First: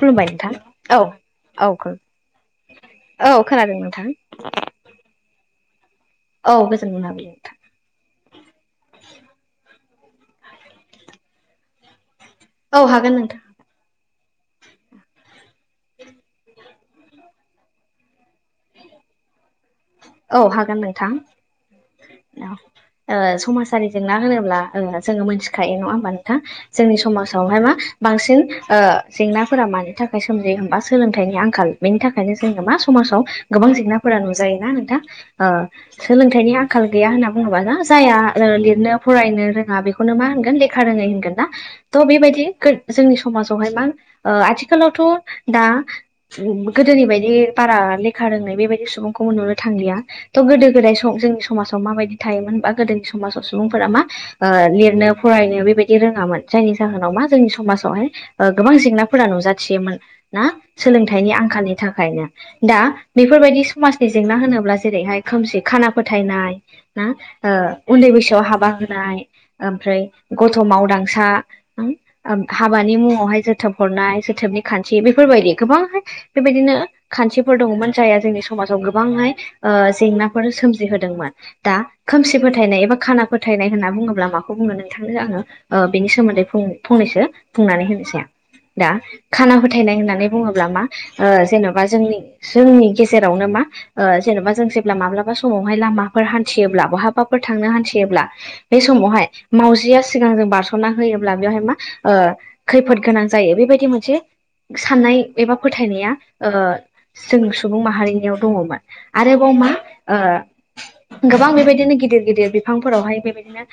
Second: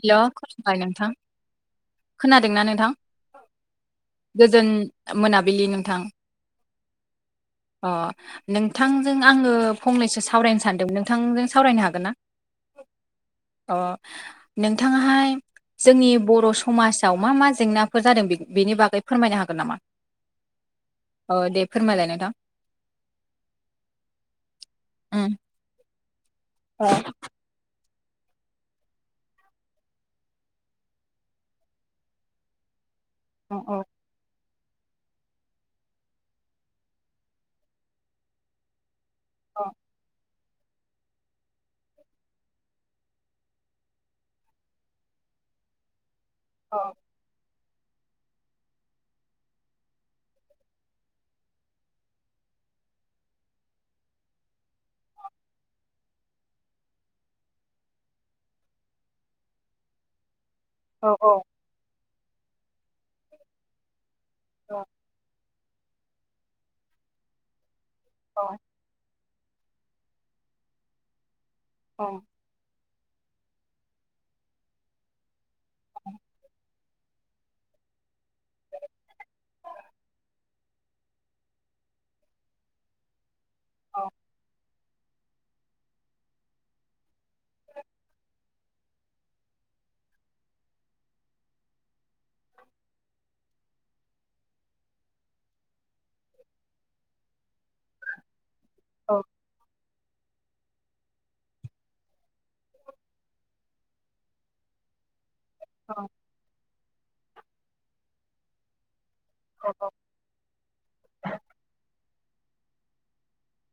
हेल' नोंथां खुलुमबाय औ नोंथां औ खोनादोंना नोंथां औ खोनादों नोंथां गोजोन मोनाबिलि नों नोंथां औ गोजोन मोनाबिलि नोंथां [inaudible] अ नोंथांजों आंओ फंनैसो सावरायनो सानदोंमोन नोंथांजों सावरायनो हागोन ना? औ हागोन नोंथां। अ नोंथाङाहाय जोंनि बर' समाजाव मा मा जेंना फोर जादों बि बिनि बागै फोरमायनो हागोन नामा औ हागोन नोंथां। औ दे फोरमायलाय नोंथां [unintelligible] ओ समाजारि जेंना होनोब्ला ओ जोङो उम मोनथिखायो नङा होमबा नो? औ जोंनि समाजावहाय मा बांसिन ओ जेंनाफोरा मानि थाखाय सोमजियो होमबा सोलोंथाइनि आंखाल बेनि थाखायनो जोङो मा समाजाव औ गोबां औ जेंनाफोरा नुयो जायोना नोंथां ओ सोलोंथाइनि आंखाल गैया होनना बुङोबा ना जाया लिरनो फरायनो रोङा बेखौनो मा होनगोन लेखा रोङै होनगोन ना थ' बेबायदि जोंनि समाजावहाय मा ओ आथिखालावथ' दा गोदोनि बायदि बारा लेखा रोंनाय बेबायदि सुबुं खौबो नुनो थांलिया थ' गोदो गोदाय सम जोंनि समाजाव माबायदि थायोमोन बा गोदोनि समाजाव सुबुंफोरा मा ओ लिरनो फरायनो बेबायदि रोङामोन जायनि जाहोनाव मा जोंनि समाजावहाय ओ गोबां जेंनाफोर फोरा नुजाथियोमोन ना औ सोलोंथाइनि औ आंखालनि थाखायनो दा बेफोरबायदि समाजनि जेंना औ होनोब्ला जेरैहाय खोमसि खाना फोथायनाय ना? ओ उन्दै औ बैसोआव हाबा होनाय ओमफ्राय गथ' मावदांसा ओम औ हाबा मुंआवहाय जोथोब हरनाय जोथोबनि खान्थि बेफोरबादि गोबांहाय बेबायदिनो खान्थिफोर दंमोन [unintelligible] जोंनि स समाजाव गोबांहाय ओ जेंनाफोर सोमजिहोदोंमोन दा खोमसि फोथायनाय एबा खाना फोथायनाय होनना बुङोब्ला माखौ बुंङो नों थांनो आङो बेनि सोमोन्दै फंनैसो बुंनानै होनोसै। दा खाना फोथायनाय होननानै बुङोब्ला मा ओ जेन'बा जोंनि जोंनि गे जेरावनो मा जेन'बा जों जेब्ला माब्लाबा समावहाय लामा फोर हान्थियोब्ला बहाबाफोर थांनो हान्थियोब्ला बे औ समावहाय मावजिया सिगांजों बारस'ना होयोब्ला बेवहाय मा खैफोद गोनां जायो बेबायदि मोनसे साननाय एबा फोथायनाया ओ जों सुबुं माहारिनियाव दङमोन । आरोबाव मा ओ गोबां बेबायदिनो गिदिर गिदिर बिफांफोरावहाय बेबायदिनो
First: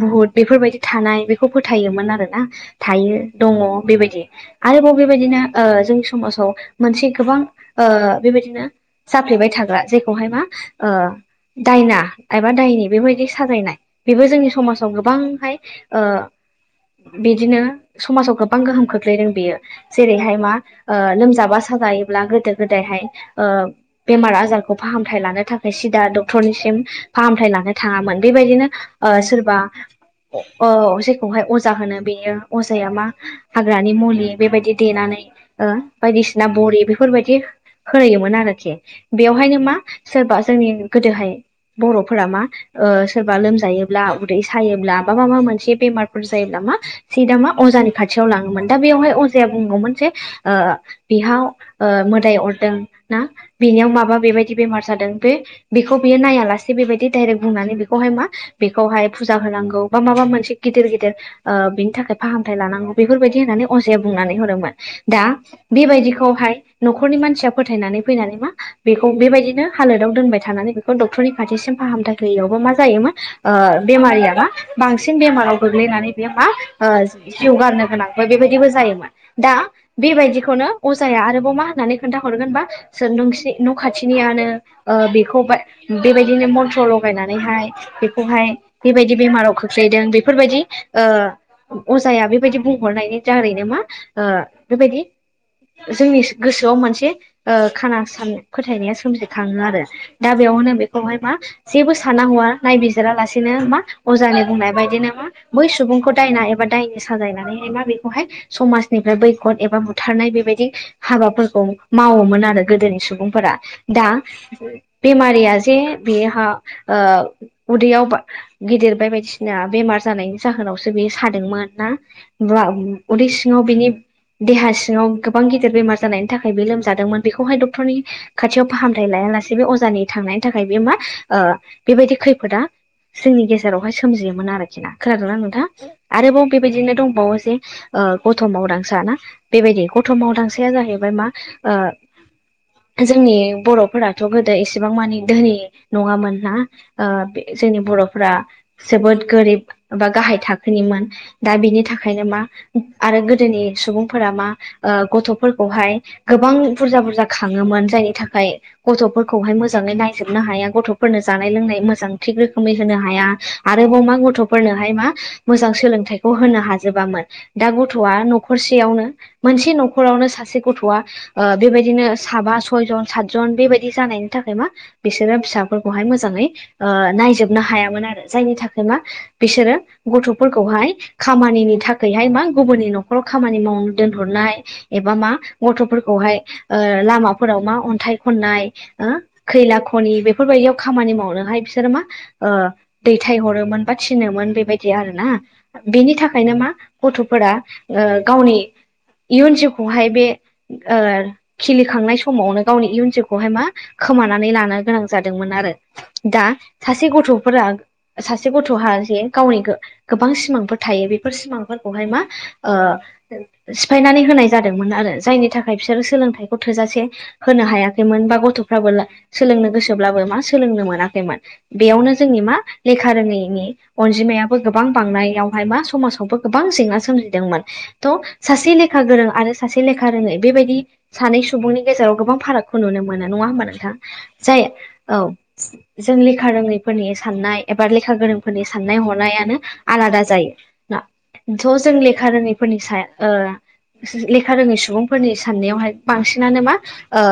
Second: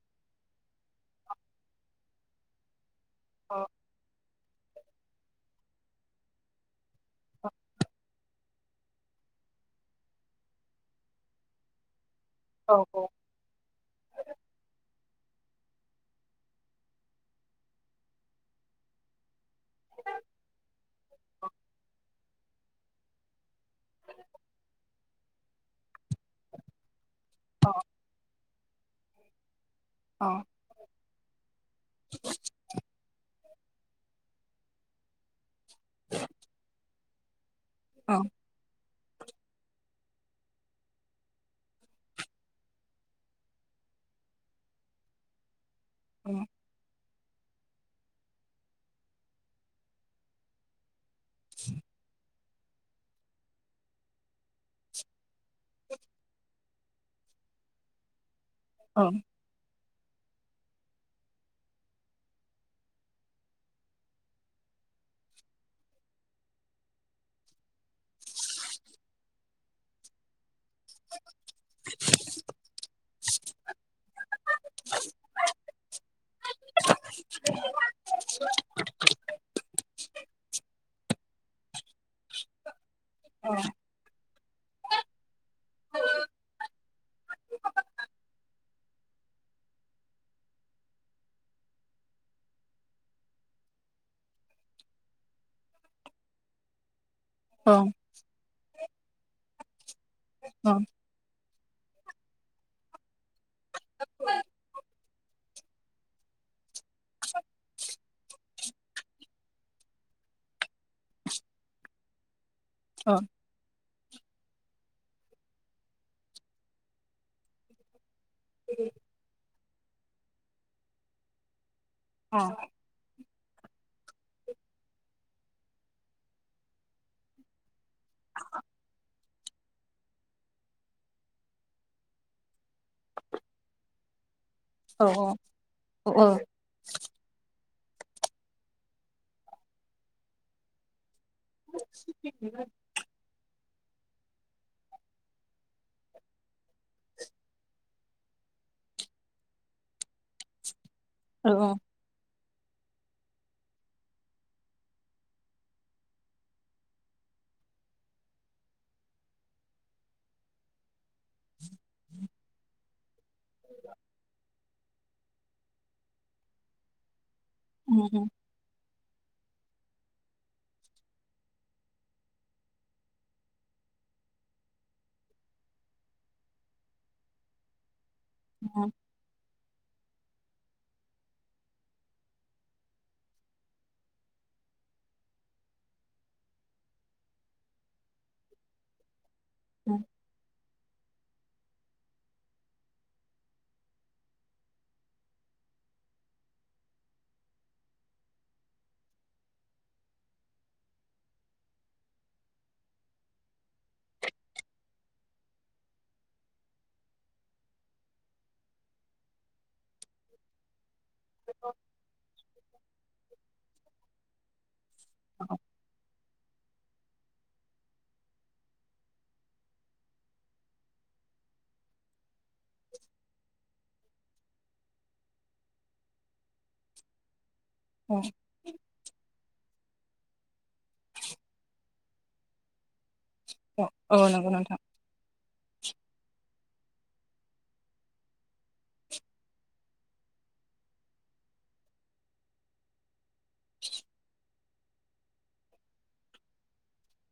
बुहुत बेफोरबायदि थानाय बेखौ फोथायोमोन आरोना। थायो दङ बेबायदि। आरोबाव बेबायदिनो ओ जोंनि समाजाव मोनसे गोबां ओ बेबायदिनो जाफ्लेबाय थाग्रा जेखौहाय ओ मा दायना एबा औ दायनि बेबायदि साजायनाय बेबो जोंनि समाजाव गोबांहाय ओ बिदिनो समाजाव गोबां गोहोम खोख्लैदों बेयो जेरैहाय मा ओ लोमबा साजाबा जायोब्ला गोदो गोदायहाय ओ बेमार आजारखौ फाहामथाय लानो थाखाय सिदा डक्टरनिसिम फाहामथाय लानो थाङामोन बेबायदिनो ओ सोरबा औ ओ सेरखौहाय अजा होनो बेयो अजाया मा हाग्रानि मुलि बेबायदि देनानै ओ बायदिसिना बरि बेफोरबायदि औ होनाययोमोन आरोखि । बेयावहायनो मा सोरबा जोंनि गोदोहाय । बर'फोरा मा ओ सोरबा लोमजायोब्ला उदै सायोब्ला बा मा मा मोनसे बेमारफोर जायोब्ला मा । सिदा मा अजानि खाथियाव लाङोमोन दा बेवहाय अजाया बुंगौमोन जे ओ बेहाव ओ मोदाय अरदों ना बेनियाव माबा बेबायदि बेमार जादों बे बेखौ बेयो नायालासे बेबायदि दायरेक बुंनानै बेखौहाय मा बेखौहाय औ होनांगौ बा माबा मोन से गिदिर गिदिर बिनि थाखाय फाहामथाय लानांगौ बेफोरबायदि होननानै अजाया बुंनानै होदोंमोन दा । बेबायदिखौहाय न'खरनि मानसिया फोथायनानै फैनानै मा बेखौ बेबायदिनो हालोदाव दोनबाय थानानै बेखौ डक्टरनि खाथिसिम फाहामथाय गैयावबो मा जायोमोन ओ बेमारिया मा बांसिन बेमाराव गोग्लैनानै बे मा ओ जिउ गारनो गोनांबो बेबायदिबो जोयोमोन दा बेबायदिखौनो अजाया आरोबाव मा होननानै खोन्था हरगोनबा सो नोंसिनि न' खाथिनिनो ओ बेखौ बा बेबायदिनो मन्थ्र' लागायनानै नानैहाय बेखौहाय बेबायदि बेमाराव खोख्लैदों बेफोरबायदि ओ अजाया बेबायदि बुंहरनायनि दारैनो मा ओ बेबायदि जोंनि गोसोआव मोनसे ओ खाना फोथायनाया सोमजिखाङो आरो दा बेयावनो बेखौहाय मा जेबो सानना हौवआ नायबिजिरा लासिनो मा अजानि बुंनाय बायदिनो मा बै सुबुंखौ दायना एबा दायनि साजायनानैहाय मा बेखौहाय समाजनिफ्राय बैखद एबा बुथारनाय बेबायदि हाबाफोरखौ मावोमोन आरो गोदोनि सुबुंफोरा। दा बेमारिया जे बेहा ओ उदैयाव बा गिदिर। देरबाय बायदिसिना बेमार जानायनि जाहोनावसो बेयो सादोंमोन ना उदै सिङाव बिनि देहा सिङाव गोबां गिदिर बेमार जानायनि थाखाय बे लोमजा जादोंमोन बेखौहाय डक्टरनि खाथियाव फाहामथाय लाया लासेनो अजानि थांनायनि थाखाय बे मा ओ बेबायदि खैफोदा जोंनि गेजेरावहाय सोमजियोमोन आरो खोनादोंनाा नोंथाङा आरोबाव बेबायदिनो दं बावो जे ओ गथ' मावदांसा ना बेबायदि गथ' मावदांसाया जाहैबाय मा ओ जोंनि बर'फोराथ' गोदो एसेबां मानि धोनि नङामोन ना ओ जोंनि बर'फोरा जोबोद गोरिब बा गाहाय थाखोनिमोन औ दा औ बिनि थाखायनो मा आरो गोदोनि सुबुंफोरा मा गथ'फोरखौहाय गोबां बुरजा बुरजा खाङोमोन जायनि थाखाय गथ'फोरखौहाय मोजाङै नायजोबनो हाया गथ' फोरनो जानाय लोंनाय मोजां थिग रोखोमै होनो हाया आरोबाव मा गथ'फोरनो मा मोजां सोलोंथाइखौ होनो हाजोबामोन दा गथ'आ औ न'खरसेयावनो मोनसे न'खरावनो सासे गथ'आ ओ बेबायदिनो साबा सयजन साथजन बेबायदि जानायनि थाखाय मा बिसोरो फिसाफोरखौहाय मोजाङै ओ नायजोबनो हायामोन आरो जायनि थाखाय औ मा बिसोरो गथ'फोरखौहाय खामानिनि थाखायहाय मा गुबुननि न'खराव खामानि माव दोनहरनाय एबा एबा मा गथ'फोरखौहाय लामाफोराव मा अन्थाइ खननाय खैला खनि बेफोरबायदियाव खामानि मावनो बिसोरो मा ओ दैथाय हरोन बा थिनोन बेबायदि आरोना बेनि थाखायनो मा गथ'फोरा ओ गावनि इयुन जिउखौहाय बे ओ खिलिखांनाय समावनो गावनि इयुन जोलखौहाय मा खोमानानै लानो गोनां जादोंमोन आरो दा सासे गथ'फोरा सासे गथ'हा जे गावनि गोबां सिमांफोर थायो बेफोर सिमांफोरखौहाय मा ओ सिफायनानै होनाय जादोंमोन आरो जायनि नि थाखाय बिसोरो सोलोंथाइ थोजासे होनो हायाखैमोन बा गथ'फ्राबो सोलोंनो गोसोब्लाबो मा सोलोंनो मोनाखैमोन बेयावनो जोंनि मा लेखा रोङैनि अनजिमायाबो गोबां बांनायावहाय मा समाजावबो गोबां जेंना सोमजिदोंमोन थ' औ सासे लेखा गोरों आरो सासे लेखा रोङै बेबायदि सानै सुबुंनि गेजेराव गोबां फारागखौ नुनो मोनो मोना नङा होमबा नोंथां औ नंगौ जायो नोंथां औ जों लेखा रोङैफोरनि साननाय एबा लेखा गोरोंफोरनि साननाय हनायानो आलादा जायो ना ज' जों लेखा रोङैफोरनि सायाव ओ लेखा रोङै सुबुं फोरनि साननायावहाय बांसिनानो मा ओ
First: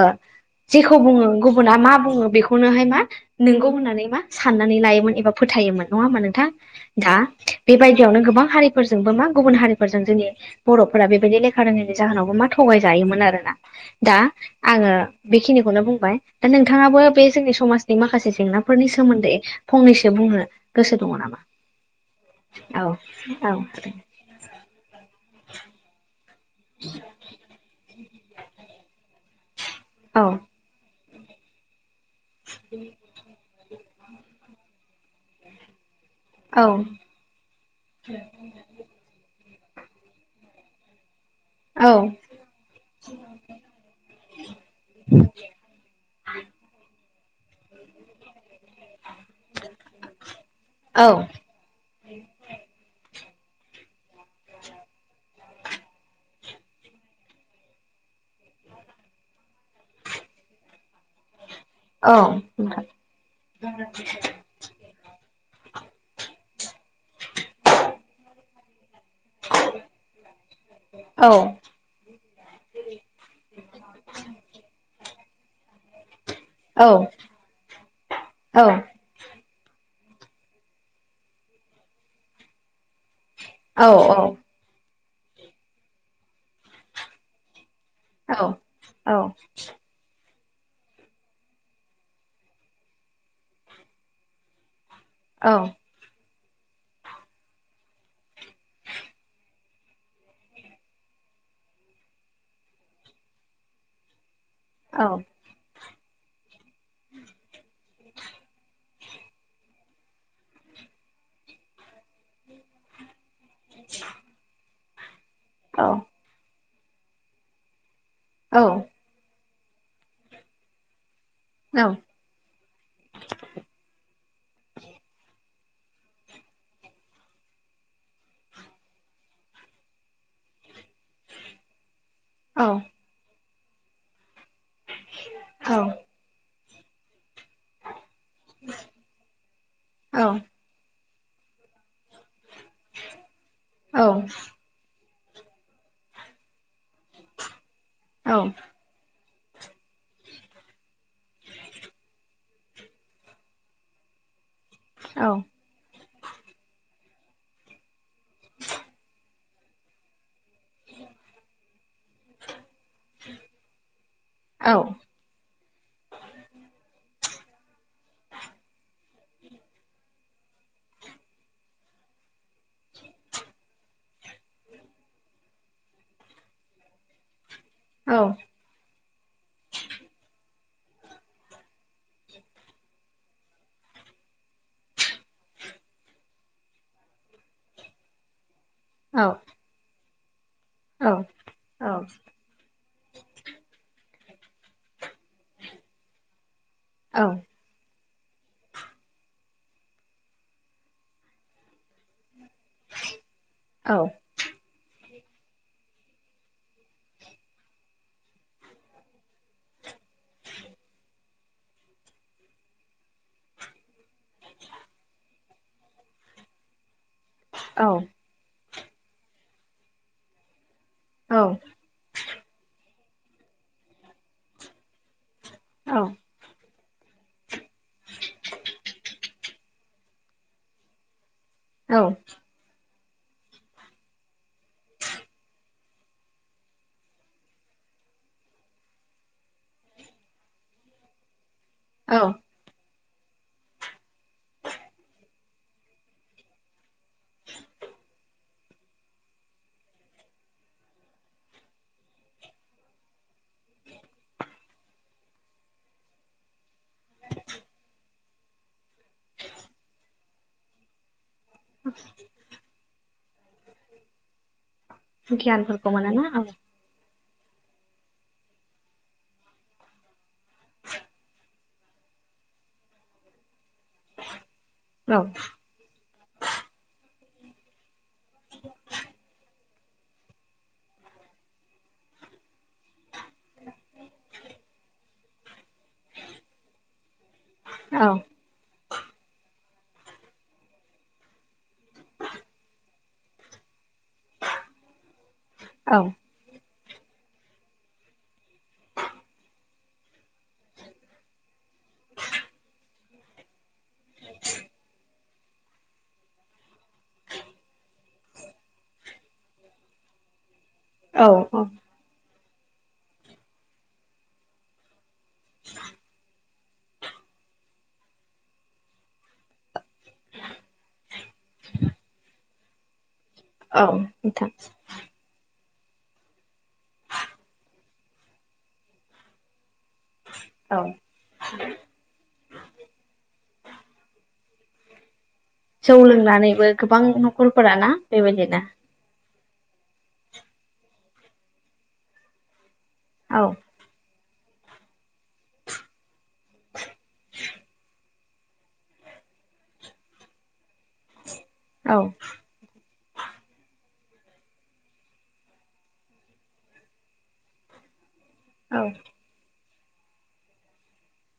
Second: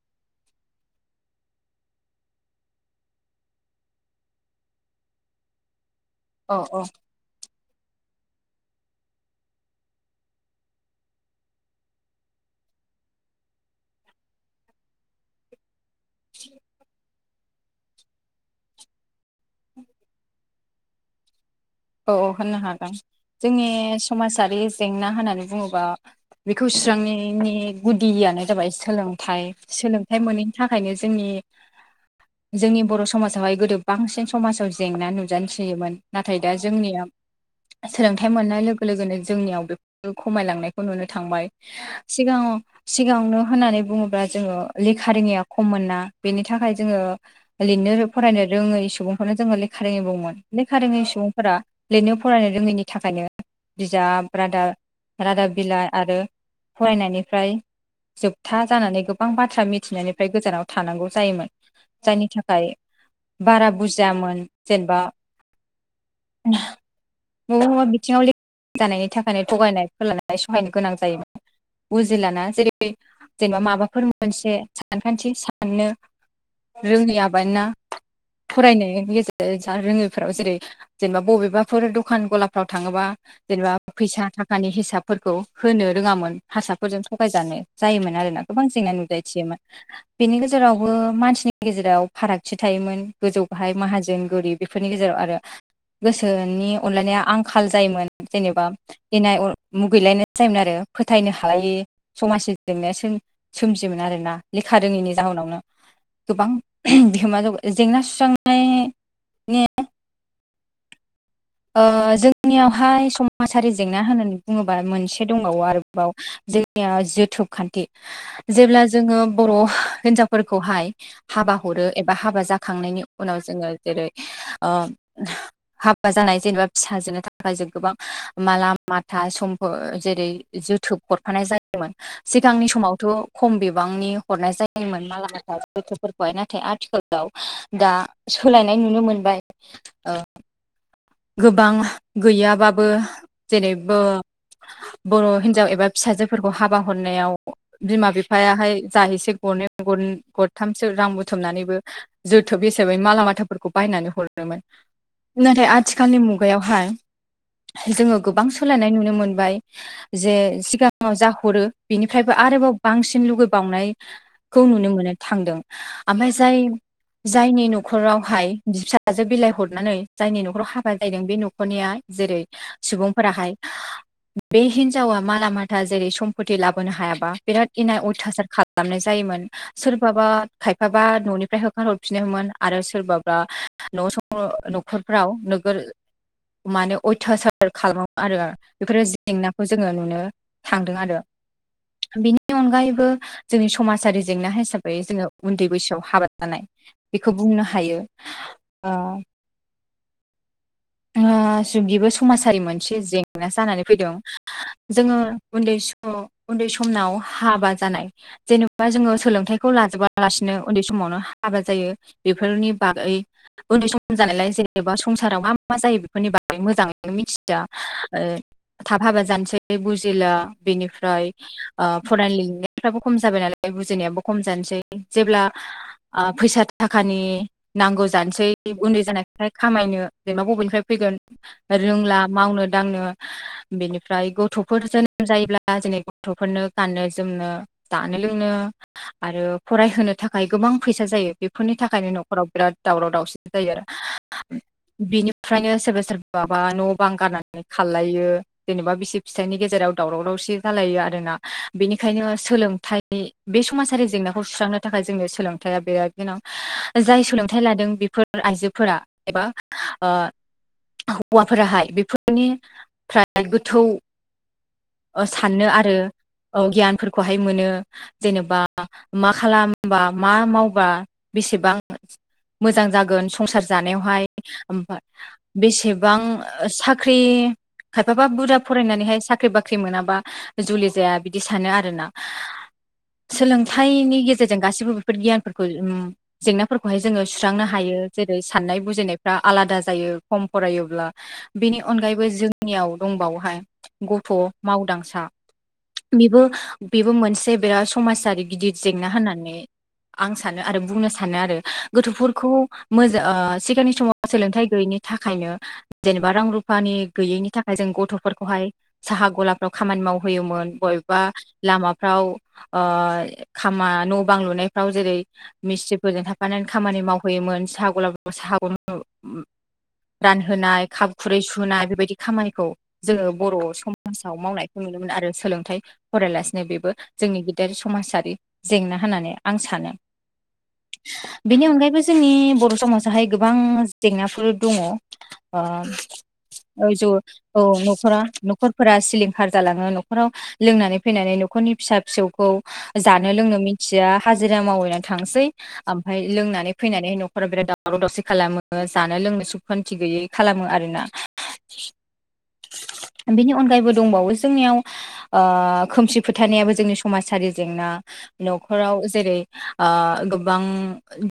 जेखौ बुङो गुबुना मा बुङो बेखौनोहाय मा नोंगौ होननानै मा साननानै लायोमोन एबा फोथायोमोन नङा होमा नोंथां औ औ दा बेबायदियावनो गोबां हारिफोरजोंबो मा गुबुन हारिफोरजों जोंनि बर'फोरा बेबायदि लेखा रोङैनि जाहोनाव मा थगाय जायोमोन आरोना दा आङो बेखिनिखौनो बुंबाय दा नोंथाङाबो बे जोंनि समाजनि माखासे जेंनाफोरनि सोमोन्दै फंनैसो बुंनो गोसो दङ नामा औ औ होननो औ हागोन औ जोंनि समाजारि जेंना होननानै बुङोबा बेखौ स्रांनायनि गुदियानो जाबाय सोलोंथाइ सोलोंथाइ औ मोनैनि थाखायनो जों जोंनि बर' समाजावहाय गोदो बांसिन समाजाव जेंना नुजानो सोयोमोन नथाय दा औ जोंनिया सोलोंथाइ मोननाय लोगो लोगोनो जोंनियाव बे खमायलांनायखौ नुनो थांबाय औ सिगाङाव सिगाङावनो होननानै बुङोब्ला जोङो लेखा रोङैया खममोना बेनि थाखाय जोङो लिरनो फरायनो रोङै सुबुंफोरनो जोङो लेखा रोङै बुंमोन लेखा रोङै औ सुबुं फोर लिरनो फरायनो रोङैनि थाखायनो बिजाबादाब रादाब बिलाइ आरो फरायनायनिफ्राय जोबथा जानानै गोबां बाथ्रा मिथिनायनिफ्राय गोजानाव थानांगौ जायोमोन औ जायनि थाखाय बारा बुजियामोन जेनेबा नों बिथिंआव जानायनि थाखायनो थगायनाय फोरोलानाय सहायनो गोनां औ जायोमोन उजिलाना जेरै जेनेबा माबाफोर मोनसे सान खान्थि साननो औ रोङि आबाया फरायनायनि गेजेराव ज जा रोङैफोरा जेरै - जेनेबा बबेबाफोर दखान गलाफ्राव थाङोबा जेनेबा फैसा थाखानि हिसाबफोरखौ होनो रोङामोन हारासारफोरजों थगायजानो जायोमोन औ आरोना गोबां जेंना औ नुजाथियोमोन बेनि गेजेरावबो मानसिनि गेजेराव फारागथि थायोमोन गोजौ बाहाय माहाजोन गोरिब बे फोरनि गेजेराव गियानफोरखौ मोनोना औ आरो। गोसोनि अनलायनाया आंखाल जायोमोन - जेनेबा - इनाय अर - मुगैलायनाय जायोमोन आरो। फोथायनो हायै - समाजनि जेंना सोम - सोमजियोमोन आरोना। लेखा रोङैनि जाहोनावनो - गोबां - ओहम - बिहोमा होबाय जेंना सुस्रांनाय ने ओ जोंनियावहाय समाजारि जेंना होननानै बुङोबा मोन ए दंबावो आरोबाव जोंनिया जोथोब खान्थि जेब्ला जोङो बर' हिनजावफोरखौहाय हाबा हरो एबा हाबा जाखांनायनि उनाव जोङो जेरै - ओ [unintelligible] हाब जानाय जेनेबा फिसाजोनो थाखाय जों गोबां माला माथा समफोर जेरै- जोथोब हरफानाय जायोमोन। सिगांनि समावथ' खम बिबांनि हरनाय जायोमोन मालाबाथा जोथोबफोरखौहाय नाथाय आथिखालाव दा सोलायनाय नुनो मोनबाय। ओ गोबां गैयाबाबो जेरैबो बर' हिनजाव एबा फिसाजोफोरखौ हाबा हरनायाव बिमा बिफायाहाय जा एसे गरनै गर गरथामसो रां बुथुमनानैबो जोथोब हिसाबै माला माथाफोरखौ बायनानै हरो मोन। नाथाय आ थिखालनि मुगायावहाय जोङो गोबां सोलायनाय नुनो मोनबाय जे सिगाङाव जा हरो बिनिफ्रायबो आरोबाव बांसिन लुगै बावनाय खौ नुनो मोननो थांदों आमफाय जाय जायनि न'खरावहाय बि फिसाजो बिलाइ हरनानै जायनि न'खराव हा [unintelligible] बे न'खरनिया जेरै- सुबुंफोराहाय बे हिनजावा माला माथा जेरै- सम्फति लाबोनो हायाबा बिराद इनाय अयथासार खालामनाय जा जायोमोन। सोरबाबा खायफाबा न'निफ्राय होखार हरफिनोमोन आरो सोरबाबा न' [unintelligible] न'खरफ्राव [unintelligible] [unintelligible] माने अयथासार खालामो आरो बेफोर जेंनाखौ जोङो नुनो थांदों आरो बेनि अनगायै बो जोंनि समाजारि जेंना हिसाबै जोङो उन्दै बैसोआव हाबा जानाय बेखौ बुंनो हायो। ओ ओ [unintelligible] बेबो समाजारि मोनसे जेंना जानानै फैदों। जोङो उन्दै समाव उन्दै समनाव हाबा जानाय जेनेबा जोङो सोलोंथाइखौ लाजोबा लासिनो उन्दै समावनो हा हाबा जायो बेफोरनि बागै उन्दै सम जानायलाय जेनेबा संसाराव मा मा जायो बेफोरनि बागै मोजाङैनो मिथिया ओ थाब हाबा जानोसै बुजिला बेनिफ्राय आ फरायनो [unintelligible] फ्राबो खम जाबाय नालाय बुजिनायाबो खम जानोसै जेब्ला ओ फैसा थाखानि नांगौ जानोसै उन्दै जानायखाय खामायनो जेनेबा बबेनिफ्राय फैगोन रोंला मावनो दांनो बिनिफ्राय गथ'फोर जोनोम जायोब्ला [unintelligible] गथ'फोरनो गाननो जोमनो जानो लोंनो आरो फरायहोनो थाखाय गोबां फैसा जायो बेफोरनि थाखायनो न'खराव बिराद दावराव दावसि जायो आरो [unintelligible] बिनिफ्रायनो सोरबा सोरबाबा न' बां गारनानै खारलायो जेनेबा बिसि फिसाइनि गेजेराव दावराव दावसि जालायो आरोना बेनिखायनो सोलोंथाइ बे समाजारि जेंनाखौ सुस्रांनो था खाय जोंनो सोलोंथाइया बिराद गोनां। जाय सोलोंथाइ लादों बेफोर आइजोफोरा एबा ओ हौवाफोराहाय बेफोरनिफ्राय गोथौ ओ साननो आरो ओ गियानफोर खौहाय मोनो जेनेबा मा खालामबा मा मावबा बेसेबां मोजां जागोन संसार जानायावहाय ओमफ्राय बेसेबां साख्रि खायफाबा बुरजा फरायनानैहाय साख्रि बा ख्रि मोनाबा जुलि जाया बिदि सानो आरोना सोलोंथाइनि गेजेरजों गासिबो बेफोर गियानफोरखौ जेंनाफोरखौहाय जोङो। सुस्रांनो हायो जेरै- साननाय बुजिनाय फ्रा आलादा जायो खम फरायोब्ला बेनि अनगायैबो जोंनियाव दंबावहाय गथ' मावदांसा बेबो बेबो मोनसे बिराद समाजारि गिदिद जेंना होननानै आं सानो आरो बुंनो सानो आरो गोथोफोरखौ मोजा ओ सिगांनि समाव सोलोंथाइ गैयैनि थाखायनो जेनेबा रां रुफानि गैयैनि थाखाय जों गथ'फोरखौहाय सा हा गलाफ्राव खामानि मावहोयोमोन बबेबा औ लामाफ्राव ओ खामा न' बां लुनायफ्राव जेरै मिस्थ्रिफोरजों थाफानानै खामानि मावहैयोम मोन साहा गला [unintelligible] साहा गल [unintelligible] रानहोनाय खाफ खुरै सुनाय बेबायदि खामानिखौ जोङो बर' औ समासाव नोंथां मावनायखौ नुनोमोन आरो सोलोंथाइ फरायालासिनो बेबो जोंनि गिदेर समाजारि जेंना होननानै आं सानो औ बेनि अनगायैबो जोंनि बर' समाजाहाय गोबां ज [unintelligible] जेंनाफोर दङ' आ जौ लोंनानैबो ओ गोबां जौ औ न'खरफोराना न'खरा बेबायदिनो न'खरफोरा सिलिं खार जालाङो न'खराव लोंनानै फैनानै न'खरनि फिसा फिसौखौ जानो औ लोंनो मिथिया हाजिरा मावैनानै थांसै ओमफाय लोंनानै फैनानै न'खरा बिराद दावराव दावसि खालामो जानो लोंनो सुखान्थि गैयै खालामो आरो। औ [inaudible] बिनि अनगायैबो दंबावो जोंनियाव ओ खोमसि फोथायनायाबो जोंनि समाजारि जेंना औ न'खराव जेरै ओ गोबां